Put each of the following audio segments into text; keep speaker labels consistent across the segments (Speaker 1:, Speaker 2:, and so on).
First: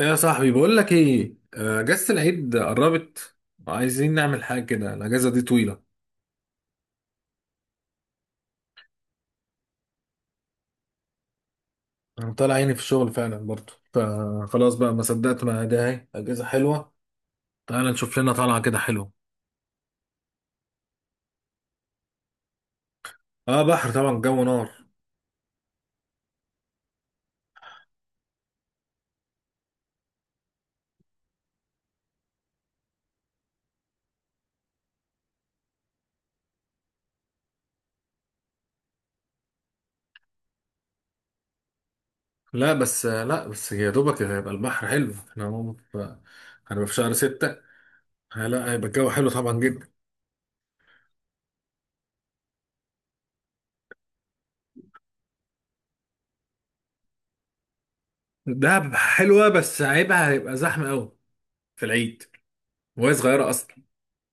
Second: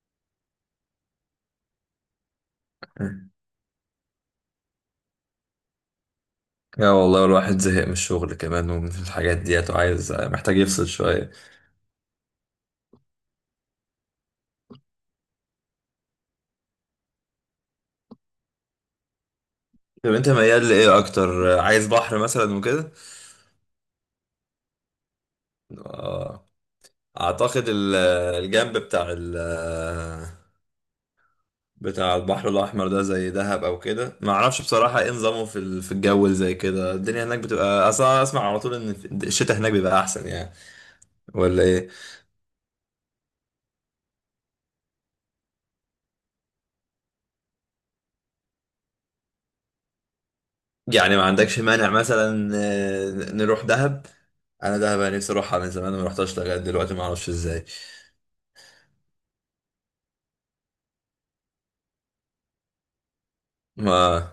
Speaker 1: يا صاحبي بقول لك ايه، اجازة العيد قربت. وعايزين نعمل حاجة كده، الاجازة دي طويلة.
Speaker 2: يا والله الواحد زهق من الشغل كمان ومن الحاجات ديت، وعايز محتاج يفصل شوية.
Speaker 1: انا طالع عيني في الشغل فعلا برضه، فخلاص بقى ما صدقت، ما ده اهي اجازة حلوة. تعال نشوف لنا طالعة كده حلوة.
Speaker 2: طب انت ميال لإيه أكتر، عايز بحر مثلا وكده؟
Speaker 1: اه بحر طبعا، جو نار.
Speaker 2: آه، أعتقد الجنب بتاع بتاع البحر الأحمر ده زي دهب أو كده، ما أعرفش بصراحة إيه نظامه في الجو اللي زي كده. الدنيا هناك بتبقى أصلا، أسمع على طول إن الشتاء هناك بيبقى أحسن يعني، ولا إيه؟
Speaker 1: لا بس يا دوبك هيبقى البحر حلو، احنا هو هنبقى في شهر 6. لا هيبقى الجو حلو طبعا جدا.
Speaker 2: يعني ما عندكش مانع مثلا نروح دهب؟ أنا دهب، أنا نفسي أروحها من زمان وما رحتهاش لغاية دلوقتي، ما أعرفش إزاي.
Speaker 1: دهب حلوة بس عيبها هيبقى زحمة قوي في العيد، وهي صغيرة اصلا.
Speaker 2: ما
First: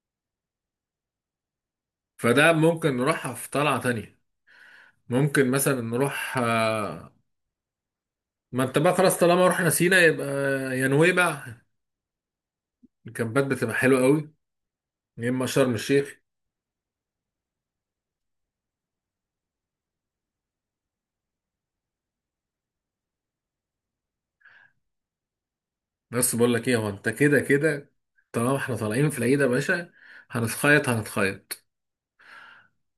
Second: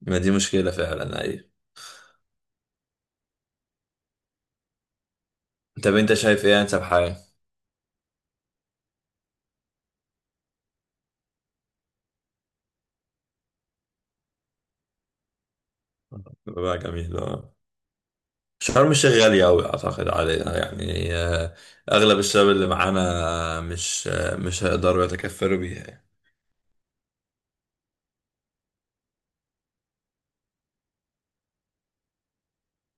Speaker 2: ما دي مشكلة فعلا، أيوة.
Speaker 1: فده ممكن نروحها في طلعة تانية. ممكن مثلا
Speaker 2: طب أنت
Speaker 1: نروح
Speaker 2: شايف إيه أنسب
Speaker 1: آه،
Speaker 2: حاجة؟
Speaker 1: ما انت بقى خلاص، طالما رحنا سينا يبقى يا نويبع الكامبات بتبقى حلوة قوي، يا اما شرم الشيخ.
Speaker 2: بقى جميل، أه. شرم الشيخ غالية أوي أعتقد علينا يعني، أغلب الشباب اللي معانا مش هيقدروا يتكفلوا بيها يعني.
Speaker 1: بس بقول لك ايه، هو انت كده كده طالما احنا طالعين في العيد يا باشا هنتخيط هنتخيط،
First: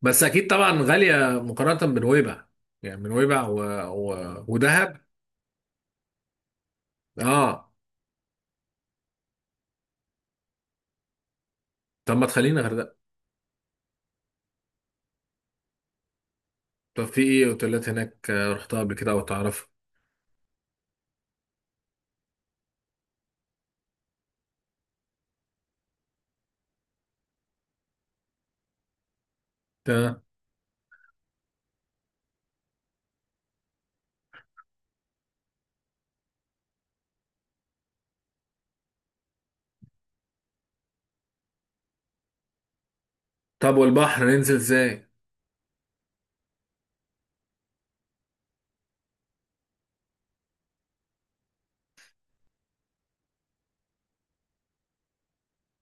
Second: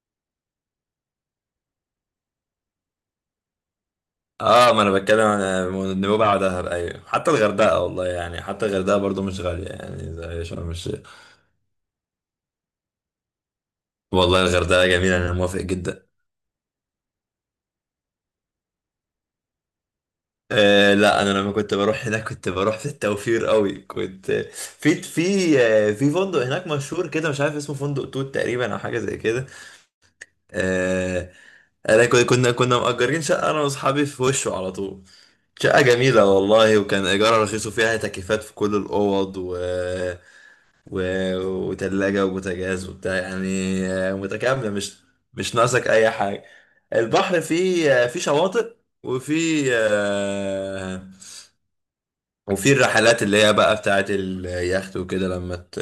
Speaker 1: بس اكيد طبعا غالية مقارنة بنويبع. يعني بنويبع
Speaker 2: اه، ما انا
Speaker 1: ودهب.
Speaker 2: بتكلم عن نوبة دهب، ايوه. حتى
Speaker 1: اه
Speaker 2: الغردقه والله يعني، حتى الغردقه برضو مش غاليه يعني زي شرم الشيخ.
Speaker 1: طب ما تخلينا غردقة.
Speaker 2: والله الغردقه جميله، انا موافق جدا.
Speaker 1: طب في ايه اوتيلات هناك، رحتها قبل كده او تعرفها؟
Speaker 2: لا، انا لما كنت بروح هناك كنت بروح في التوفير قوي. كنت في في فندق هناك مشهور كده، مش عارف اسمه، فندق توت تقريبا او حاجه زي كده.
Speaker 1: تمام.
Speaker 2: آه انا كنا مأجرين شقه، انا واصحابي في وشه على طول. شقه جميله والله، وكان ايجارها رخيص، وفيها تكييفات في كل الاوض، و... وتلاجه وبوتاجاز وبتاع
Speaker 1: طب
Speaker 2: يعني.
Speaker 1: والبحر ننزل
Speaker 2: متكامله، مش
Speaker 1: ازاي؟
Speaker 2: مش ناقصك اي حاجه. البحر فيه فيه شواطئ، وفي وفي الرحلات اللي هي بقى بتاعت اليخت وكده، لما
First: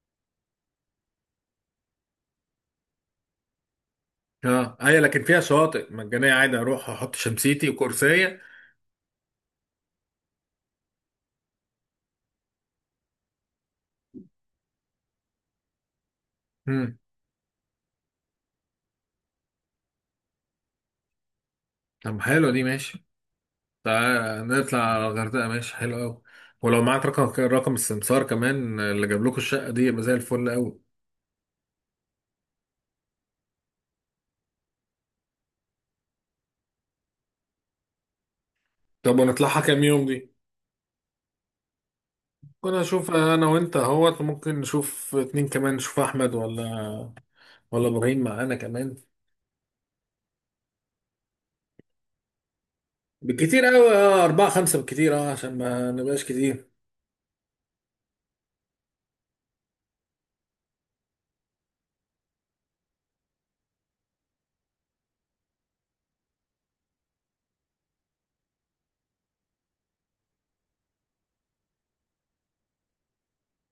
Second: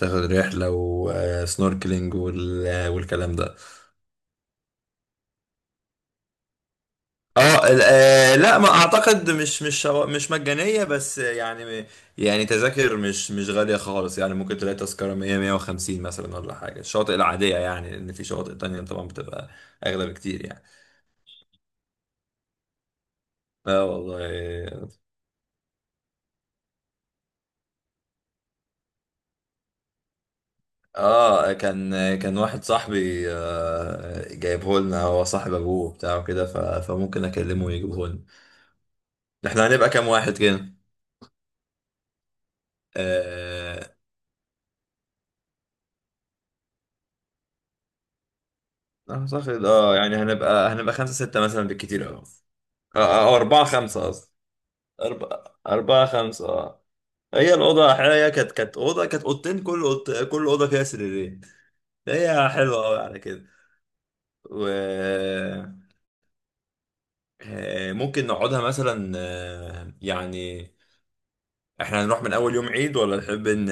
Speaker 2: تاخد رحلة وسنوركلينج والكلام ده.
Speaker 1: اه ايوه، لكن فيها شواطئ مجانية عادي اروح احط شمسيتي
Speaker 2: اه
Speaker 1: وكرسية؟
Speaker 2: لا، ما اعتقد مش مجانية بس يعني. يعني تذاكر مش غالية خالص يعني، ممكن تلاقي تذكرة 100 150 مثلا ولا حاجة
Speaker 1: امم.
Speaker 2: الشواطئ العادية يعني، لأن في شواطئ تانية طبعا بتبقى أغلى بكتير يعني.
Speaker 1: طب حلوة دي ماشي.
Speaker 2: اه
Speaker 1: تعال نطلع
Speaker 2: والله.
Speaker 1: على الغردقة، ماشي حلو قوي. ولو معاك رقم السمسار كمان اللي جاب لكم الشقة دي يبقى زي الفل قوي.
Speaker 2: اه، كان واحد صاحبي، جايبه لنا هو، صاحب ابوه بتاعه كده، فممكن اكلمه ويجيبه لنا.
Speaker 1: طب ونطلعها
Speaker 2: احنا
Speaker 1: كام
Speaker 2: هنبقى
Speaker 1: يوم
Speaker 2: كام
Speaker 1: دي؟
Speaker 2: واحد كده؟
Speaker 1: ممكن اشوف انا وانت
Speaker 2: آه،
Speaker 1: اهوت، ممكن نشوف اتنين كمان، نشوف احمد ولا ولا ابراهيم معانا كمان.
Speaker 2: اعتقد يعني هنبقى خمسة ستة مثلا بالكتير اوي. او اربعة
Speaker 1: بالكتير قوي
Speaker 2: خمسة
Speaker 1: اه
Speaker 2: قصدي.
Speaker 1: اربعة خمسة بالكتير، اه
Speaker 2: أربعة
Speaker 1: عشان ما
Speaker 2: أربعة
Speaker 1: نبقاش
Speaker 2: خمسة
Speaker 1: كتير.
Speaker 2: اه. هي الأوضة هي كانت أوضة، كانت أوضتين، كل أوضة فيها سريرين. هي حلوة أوي على كده. و آه، ممكن نقعدها مثلا يعني، احنا هنروح من اول يوم عيد، ولا نحب ان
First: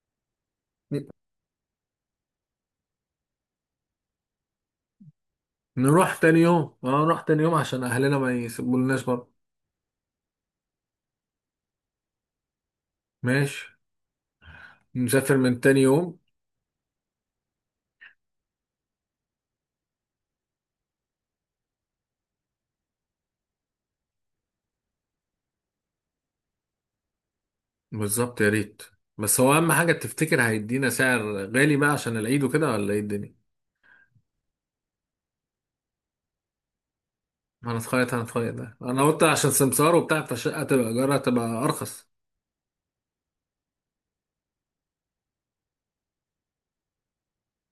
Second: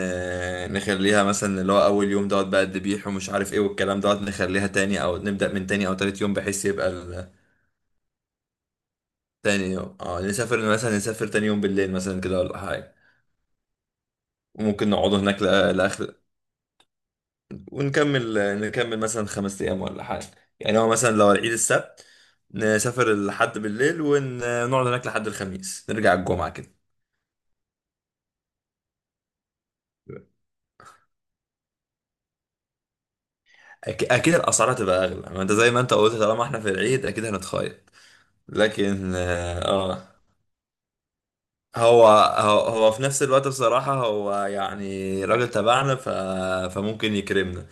Speaker 2: نخليها مثلا اللي هو اول يوم دوت بقى، الذبيح ومش عارف ايه والكلام دوت، نخليها تاني او نبدأ من تاني او
Speaker 1: نروح
Speaker 2: تالت يوم
Speaker 1: تاني
Speaker 2: بحيث
Speaker 1: يوم، اه
Speaker 2: يبقى
Speaker 1: نروح تاني يوم عشان اهلنا ما يسيبولناش برضه.
Speaker 2: تاني يوم، اه. نسافر مثلا، نسافر تاني يوم بالليل مثلا كده ولا حاجة.
Speaker 1: ماشي.
Speaker 2: وممكن نقعد
Speaker 1: نسافر
Speaker 2: هناك
Speaker 1: من تاني
Speaker 2: لآخر،
Speaker 1: يوم.
Speaker 2: ونكمل، نكمل مثلا خمس ايام ولا حاجة. يعني هو مثلا لو العيد السبت، نسافر الحد بالليل ونقعد هناك لحد الخميس، نرجع الجمعة كده.
Speaker 1: بالظبط، يا ريت. بس هو اهم حاجه، تفتكر هيدينا سعر غالي بقى عشان العيد وكده ولا ايه الدنيا؟
Speaker 2: اكيد الاسعار هتبقى اغلى، ما انت زي ما انت قلت طالما احنا في العيد اكيد هنتخيط.
Speaker 1: هنتخيط هنتخيط، ده انا
Speaker 2: لكن
Speaker 1: قلت عشان سمسار وبتاع فالشقه تبقى ايجارها تبقى
Speaker 2: هو
Speaker 1: ارخص.
Speaker 2: هو هو في نفس الوقت بصراحة، هو يعني راجل تبعنا، فممكن يكرمنا.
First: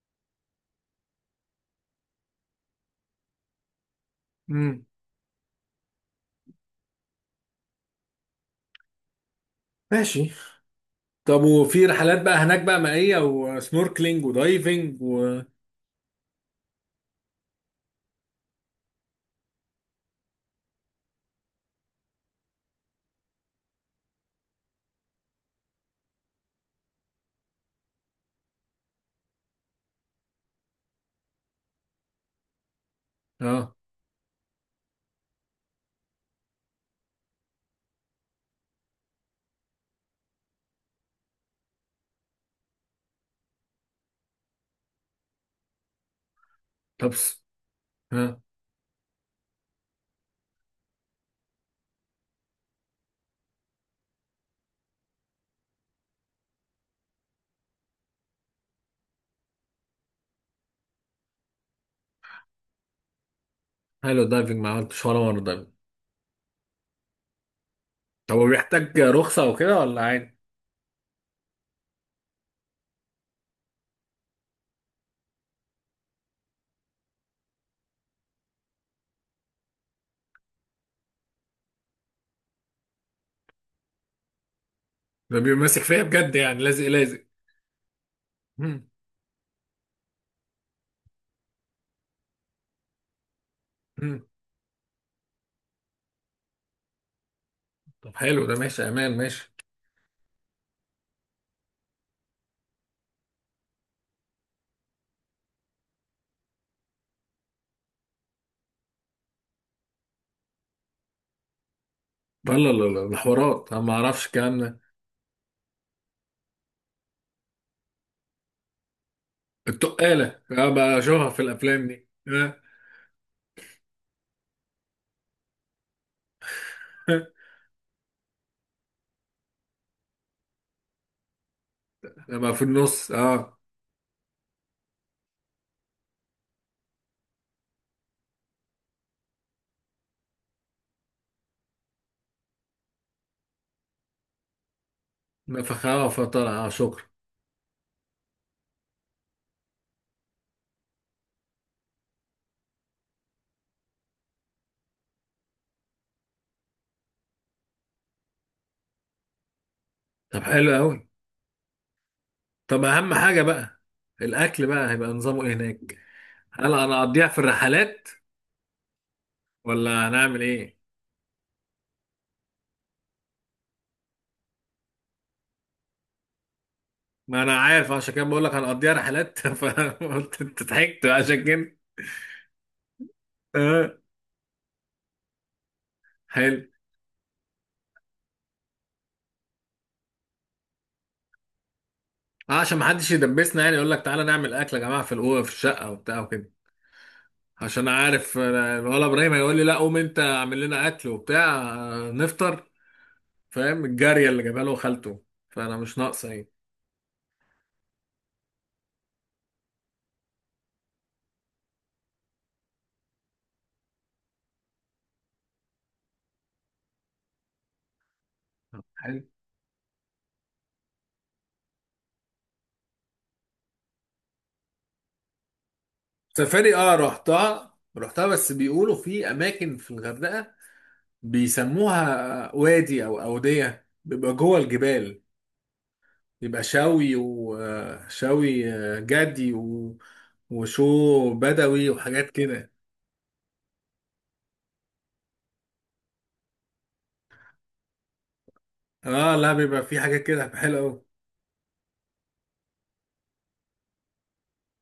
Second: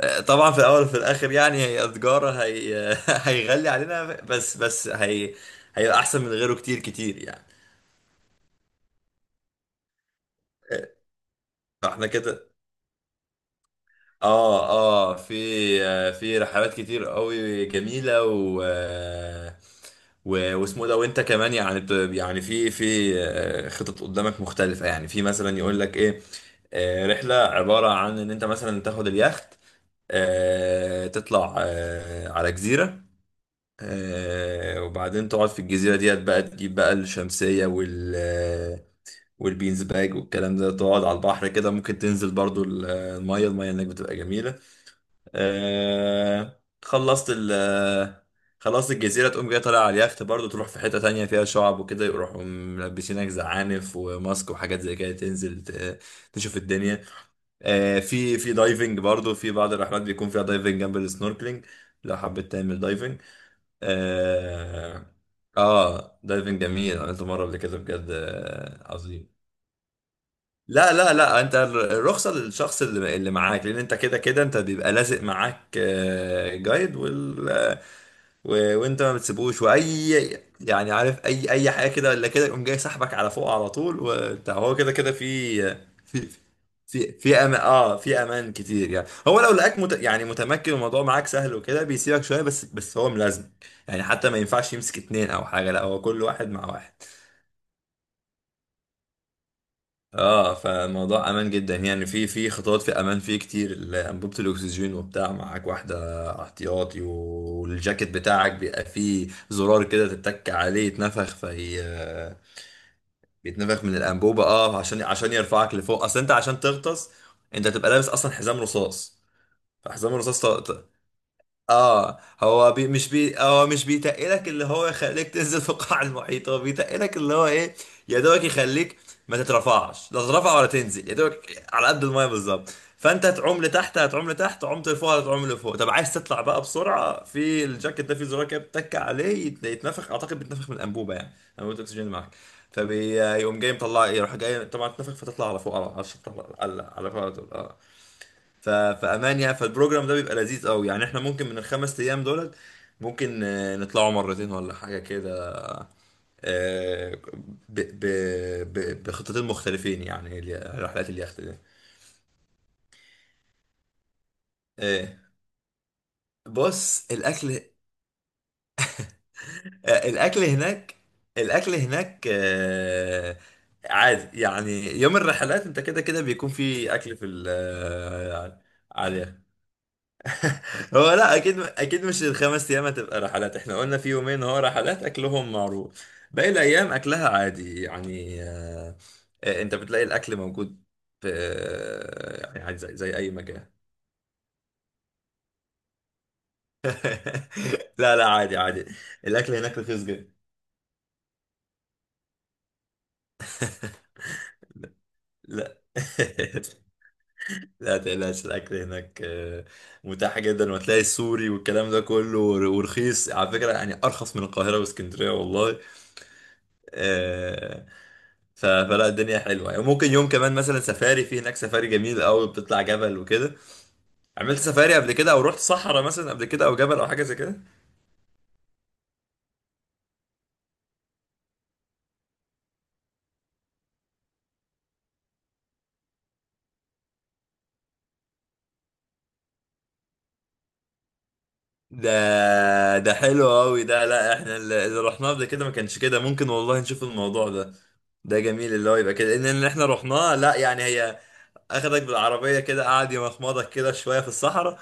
Speaker 2: طبعا في الأول وفي الآخر، يعني هي تجارة، هي... هيغلي علينا، بس
Speaker 1: امم،
Speaker 2: بس هي هيبقى أحسن من غيره، كتير يعني.
Speaker 1: ماشي.
Speaker 2: آه،
Speaker 1: طب وفي
Speaker 2: فاحنا
Speaker 1: رحلات بقى
Speaker 2: كده.
Speaker 1: هناك بقى مائيه وسنوركلينج ودايفنج
Speaker 2: اه في
Speaker 1: و...
Speaker 2: في رحلات كتير قوي جميله، واسمه ده، وانت كمان يعني يعني في في آه، خطط قدامك مختلفه، يعني في مثلا يقول لك ايه، رحله عباره عن ان انت مثلا تاخد اليخت، تطلع على جزيره،
Speaker 1: اه
Speaker 2: وبعدين تقعد في الجزيره ديت بقى، تجيب بقى الشمسيه والبينز باج والكلام ده، تقعد على البحر كده، ممكن تنزل برضو الميه هناك بتبقى جميله. آه
Speaker 1: طب
Speaker 2: خلصت
Speaker 1: س-
Speaker 2: ال آه،
Speaker 1: ها.
Speaker 2: خلصت الجزيرة، تقوم جاي طالع على اليخت برضه، تروح في حتة تانية فيها شعب وكده، يروحوا ملبسينك زعانف وماسك وحاجات زي كده، تنزل تشوف الدنيا. آه في دايفنج برضه، في بعض الرحلات بيكون فيها دايفنج جنب السنوركلينج لو حبيت تعمل دايفنج.
Speaker 1: حلو الدايفنج، ما عملتش
Speaker 2: اه,
Speaker 1: ولا مره دايفنج.
Speaker 2: آه دايفنج جميل، عملته مرة قبل كده، بجد،
Speaker 1: طب هو بيحتاج
Speaker 2: عظيم.
Speaker 1: رخصه وكده ولا عادي؟
Speaker 2: لا لا لا، انت الرخصة للشخص اللي معاك، لان انت كده كده انت بيبقى لازق معاك، جايد وانت ما بتسيبوش واي يعني، عارف اي حاجة كده ولا كده، يقوم جاي سحبك على فوق على طول وبتاع. هو كده كده
Speaker 1: ده بيبقى ماسك فيا
Speaker 2: في
Speaker 1: بجد، يعني لازق لازق.
Speaker 2: في امان، اه في امان
Speaker 1: مم.
Speaker 2: كتير يعني. هو لو لقاك يعني متمكن الموضوع معاك سهل وكده بيسيبك شوية، بس هو ملازم. يعني
Speaker 1: مم.
Speaker 2: حتى ما ينفعش يمسك اتنين او حاجة، لا هو كل واحد مع واحد.
Speaker 1: طب حلو ده، ماشي امان، ماشي.
Speaker 2: اه، فالموضوع امان جدا يعني. في في خطوات في امان فيه كتير، انبوبه الاكسجين وبتاع معاك واحده احتياطي، والجاكيت بتاعك بيبقى فيه زرار كده، تتك عليه يتنفخ في
Speaker 1: لا لا لا لا، ده حوارات انا
Speaker 2: بيتنفخ
Speaker 1: ما
Speaker 2: من
Speaker 1: اعرفش
Speaker 2: الانبوبه،
Speaker 1: الكلام
Speaker 2: اه
Speaker 1: ده.
Speaker 2: عشان يرفعك لفوق، اصل انت عشان تغطس انت تبقى لابس اصلا حزام رصاص. فحزام
Speaker 1: التقالة
Speaker 2: الرصاص،
Speaker 1: انا بشوفها في الافلام دي
Speaker 2: اه
Speaker 1: آه.
Speaker 2: هو مش بيتقلك اللي هو يخليك تنزل في القاع المحيط، هو بيتقلك اللي هو ايه، يا دوبك يخليك ما تترفعش، لا تترفع ولا تنزل، يا دوبك على قد المايه
Speaker 1: لما في
Speaker 2: بالظبط.
Speaker 1: النص
Speaker 2: فانت
Speaker 1: اه.
Speaker 2: هتعوم لتحت، هتعوم لتحت، عمت لفوق هتعوم لفوق. طب عايز تطلع بقى بسرعه، في الجاكيت ده في زرار كده بتتك عليه يتنفخ، اعتقد بيتنفخ من الانبوبه يعني، انبوبه الاكسجين اللي معاك. فبيقوم جاي مطلع، يروح جاي طبعا تنفخ فتطلع على فوق، على
Speaker 1: نفخها
Speaker 2: الشط، على
Speaker 1: فطلع، اه
Speaker 2: على
Speaker 1: شكرا.
Speaker 2: على فوق على طول اه. فامان يعني. فالبروجرام ده بيبقى لذيذ قوي يعني، احنا ممكن من الخمس ايام دولت ممكن نطلعوا مرتين ولا حاجه كده. آه، ب... ب... بخطتين مختلفين يعني،
Speaker 1: طب حلو قوي.
Speaker 2: رحلات اليخت دي.
Speaker 1: طب اهم حاجة بقى، الاكل بقى
Speaker 2: آه،
Speaker 1: هيبقى نظامه ايه هناك؟ هل انا
Speaker 2: بص،
Speaker 1: اقضيها في
Speaker 2: الاكل،
Speaker 1: الرحلات ولا
Speaker 2: آه،
Speaker 1: هنعمل
Speaker 2: الاكل
Speaker 1: ايه؟
Speaker 2: هناك الاكل هناك عادي يعني. يوم الرحلات انت كده كده بيكون في اكل في
Speaker 1: ما
Speaker 2: ال-
Speaker 1: انا عارف، عشان كده بقول لك
Speaker 2: آه،
Speaker 1: هنقضيها رحلات.
Speaker 2: عليه.
Speaker 1: فقلت انت ضحكت
Speaker 2: هو لا،
Speaker 1: عشان
Speaker 2: اكيد
Speaker 1: كده.
Speaker 2: اكيد مش الخمس ايام هتبقى رحلات، احنا
Speaker 1: آه.
Speaker 2: قلنا في يومين هو رحلات، اكلهم معروف، باقي
Speaker 1: حلو.
Speaker 2: الايام اكلها عادي يعني، انت بتلاقي الاكل موجود في يعني
Speaker 1: عشان
Speaker 2: عادي
Speaker 1: ما
Speaker 2: زي,
Speaker 1: حدش
Speaker 2: زي اي
Speaker 1: يدبسنا
Speaker 2: مكان.
Speaker 1: يعني، يقول لك تعالى نعمل اكل يا جماعة في الاوضه في الشقة وبتاع وكده. عشان
Speaker 2: لا لا،
Speaker 1: عارف
Speaker 2: عادي عادي.
Speaker 1: الولا ابراهيم هيقول
Speaker 2: الاكل
Speaker 1: لي لا
Speaker 2: هناك
Speaker 1: قوم
Speaker 2: رخيص
Speaker 1: انت
Speaker 2: جدا.
Speaker 1: اعمل لنا اكل وبتاع، نفطر. فاهم؟ الجاريه اللي جابها له خالته، فانا
Speaker 2: لا
Speaker 1: مش ناقصه ايه.
Speaker 2: لا تقلقش، الاكل هناك متاح جدا، وتلاقي السوري والكلام ده كله ورخيص على فكره يعني، ارخص من القاهره واسكندريه والله. آه، فلا،
Speaker 1: حلو.
Speaker 2: الدنيا حلوه يعني، ممكن يوم كمان مثلا سفاري، في هناك سفاري جميل قوي، بتطلع جبل وكده. عملت سفاري قبل كده، او رحت صحراء مثلا قبل كده،
Speaker 1: سفاري
Speaker 2: او
Speaker 1: اه
Speaker 2: جبل او حاجه زي كده؟
Speaker 1: رحتها بس بيقولوا في اماكن في الغردقه بيسموها وادي او اوديه بيبقى جوه الجبال. بيبقى شوي وشوي جدي وشو بدوي
Speaker 2: ده
Speaker 1: وحاجات كده.
Speaker 2: ده حلو قوي ده، لا احنا اللي رحناه قبل كده ما كانش كده، ممكن والله نشوف الموضوع ده، ده جميل اللي هو يبقى
Speaker 1: اه
Speaker 2: كده، ان
Speaker 1: لا
Speaker 2: إن
Speaker 1: بيبقى
Speaker 2: احنا
Speaker 1: في حاجات
Speaker 2: رحناه
Speaker 1: كده
Speaker 2: لا يعني
Speaker 1: حلوه
Speaker 2: هي. اخدك بالعربيه كده، قعد يمخمضك كده شويه في الصحراء،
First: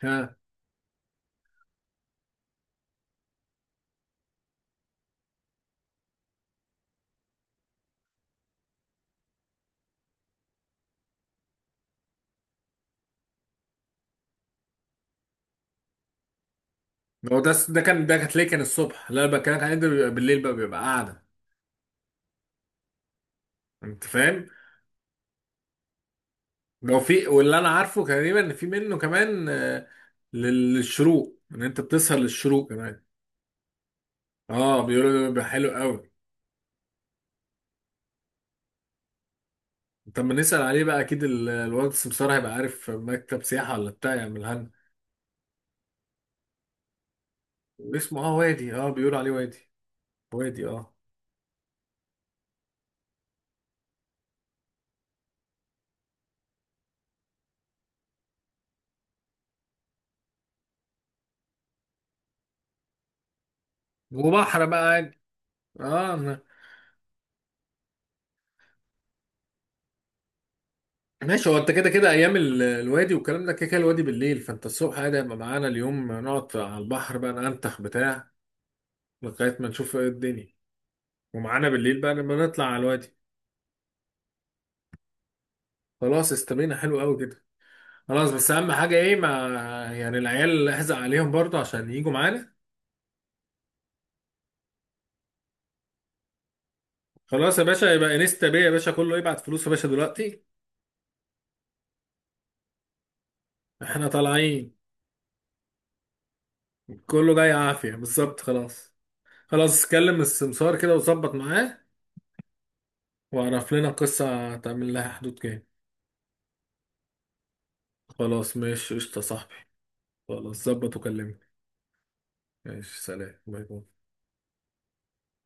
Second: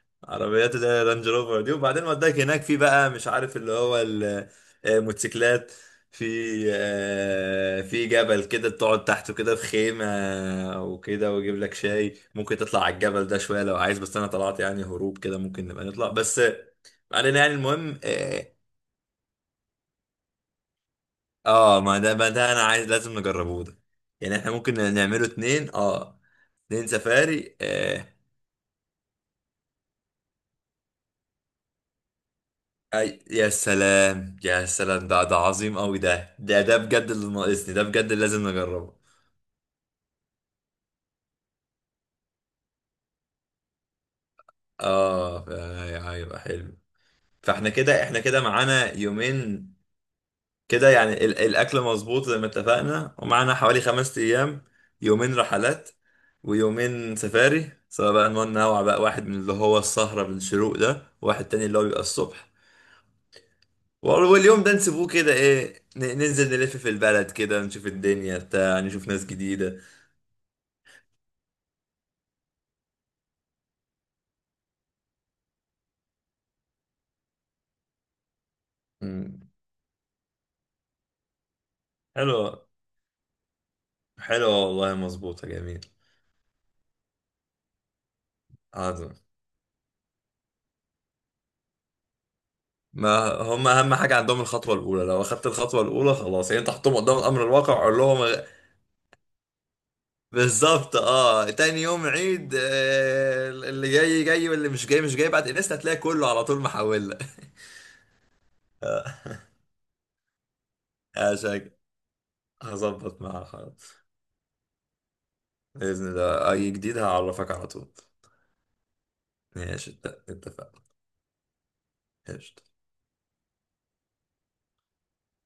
Speaker 1: قوي.
Speaker 2: عربيات اللي هي رانج روفر دي، وبعدين وداك هناك في بقى مش عارف اللي هو موتوسيكلات. في في جبل كده تقعد تحته كده في خيمة وكده، ويجيب لك شاي، ممكن تطلع على الجبل ده شوية لو عايز، بس انا طلعت يعني هروب كده، ممكن نبقى نطلع بس علينا
Speaker 1: هو ده
Speaker 2: يعني،
Speaker 1: ده
Speaker 2: المهم
Speaker 1: كان ده
Speaker 2: اه.
Speaker 1: هتلاقيه كان الصبح، لا انا بكلمك عن ده بيبقى بالليل بقى بيبقى قاعده.
Speaker 2: ما ده انا عايز، لازم نجربه ده،
Speaker 1: انت
Speaker 2: يعني
Speaker 1: فاهم؟
Speaker 2: احنا ممكن نعمله اتنين اه، اتنين
Speaker 1: لو في،
Speaker 2: سفاري
Speaker 1: واللي انا عارفه تقريبا ان في منه كمان، للشروق، ان انت بتسهر للشروق كمان.
Speaker 2: أي يا سلام يا
Speaker 1: اه
Speaker 2: سلام،
Speaker 1: بيقولوا
Speaker 2: ده
Speaker 1: ده
Speaker 2: ده
Speaker 1: بيبقى حلو
Speaker 2: عظيم قوي،
Speaker 1: قوي.
Speaker 2: ده بجد اللي ناقصني، ده بجد اللي لازم نجربه.
Speaker 1: طب ما نسال عليه بقى، اكيد الواد السمسار هيبقى عارف مكتب سياحه ولا بتاع يعملها لنا.
Speaker 2: اه هيبقى حلو، فاحنا كده، احنا
Speaker 1: اسمه اه
Speaker 2: كده
Speaker 1: وادي، اه
Speaker 2: معانا
Speaker 1: بيقولوا عليه
Speaker 2: يومين،
Speaker 1: وادي، وادي.
Speaker 2: كده
Speaker 1: اه
Speaker 2: يعني الاكل مظبوط زي ما اتفقنا، ومعانا حوالي خمس ايام. يومين رحلات، ويومين سفاري، سواء بقى ننوع بقى، واحد من اللي هو السهرة بالشروق ده، واحد تاني اللي هو بيبقى الصبح، واليوم
Speaker 1: وبحر
Speaker 2: ده
Speaker 1: بقى
Speaker 2: نسيبوه
Speaker 1: عادي.
Speaker 2: كده، ايه
Speaker 1: اه.
Speaker 2: ننزل نلف في البلد كده، نشوف الدنيا بتاع، نشوف ناس جديدة.
Speaker 1: ماشي، هو انت كده كده ايام الوادي والكلام ده كده كده الوادي بالليل، فانت الصبح عادي هيبقى معانا اليوم نقعد على البحر بقى ننتخ بتاع لغايه ما نشوف ايه الدنيا، ومعانا بالليل بقى لما
Speaker 2: حلو،
Speaker 1: نطلع على الوادي.
Speaker 2: حلو والله، مظبوطة جميل.
Speaker 1: خلاص استبينا حلو قوي كده. خلاص، بس اهم حاجه
Speaker 2: عظم.
Speaker 1: ايه، ما يعني العيال احزق عليهم برضه عشان يجوا معانا.
Speaker 2: ما هم أهم حاجة عندهم الخطوة الأولى، لو أخدت الخطوة الأولى خلاص يعني، أنت حطهم قدام الأمر
Speaker 1: خلاص يا
Speaker 2: الواقع
Speaker 1: باشا،
Speaker 2: وقول
Speaker 1: يبقى
Speaker 2: لهم.
Speaker 1: انستا بيه يا باشا، كله يبعت فلوس يا باشا دلوقتي،
Speaker 2: بالظبط أه، تاني يوم عيد، اللي
Speaker 1: احنا
Speaker 2: جاي جاي واللي
Speaker 1: طالعين،
Speaker 2: مش جاي مش جاي، بعد انستا هتلاقي كله على طول محول لك.
Speaker 1: كله جاي عافيه، بالظبط خلاص.
Speaker 2: آه،
Speaker 1: خلاص كلم السمسار كده وظبط
Speaker 2: عشان
Speaker 1: معاه،
Speaker 2: هظبط معاها
Speaker 1: واعرف لنا
Speaker 2: خلاص،
Speaker 1: القصه هتعمل لها حدود كام.
Speaker 2: بإذن الله أي جديد هعرفك على طول.
Speaker 1: خلاص ماشي قشطة يا صاحبي.
Speaker 2: ماشي،
Speaker 1: خلاص
Speaker 2: اتفقنا،
Speaker 1: ظبط وكلمني.
Speaker 2: قشطة.
Speaker 1: ماشي، سلام، باي باي.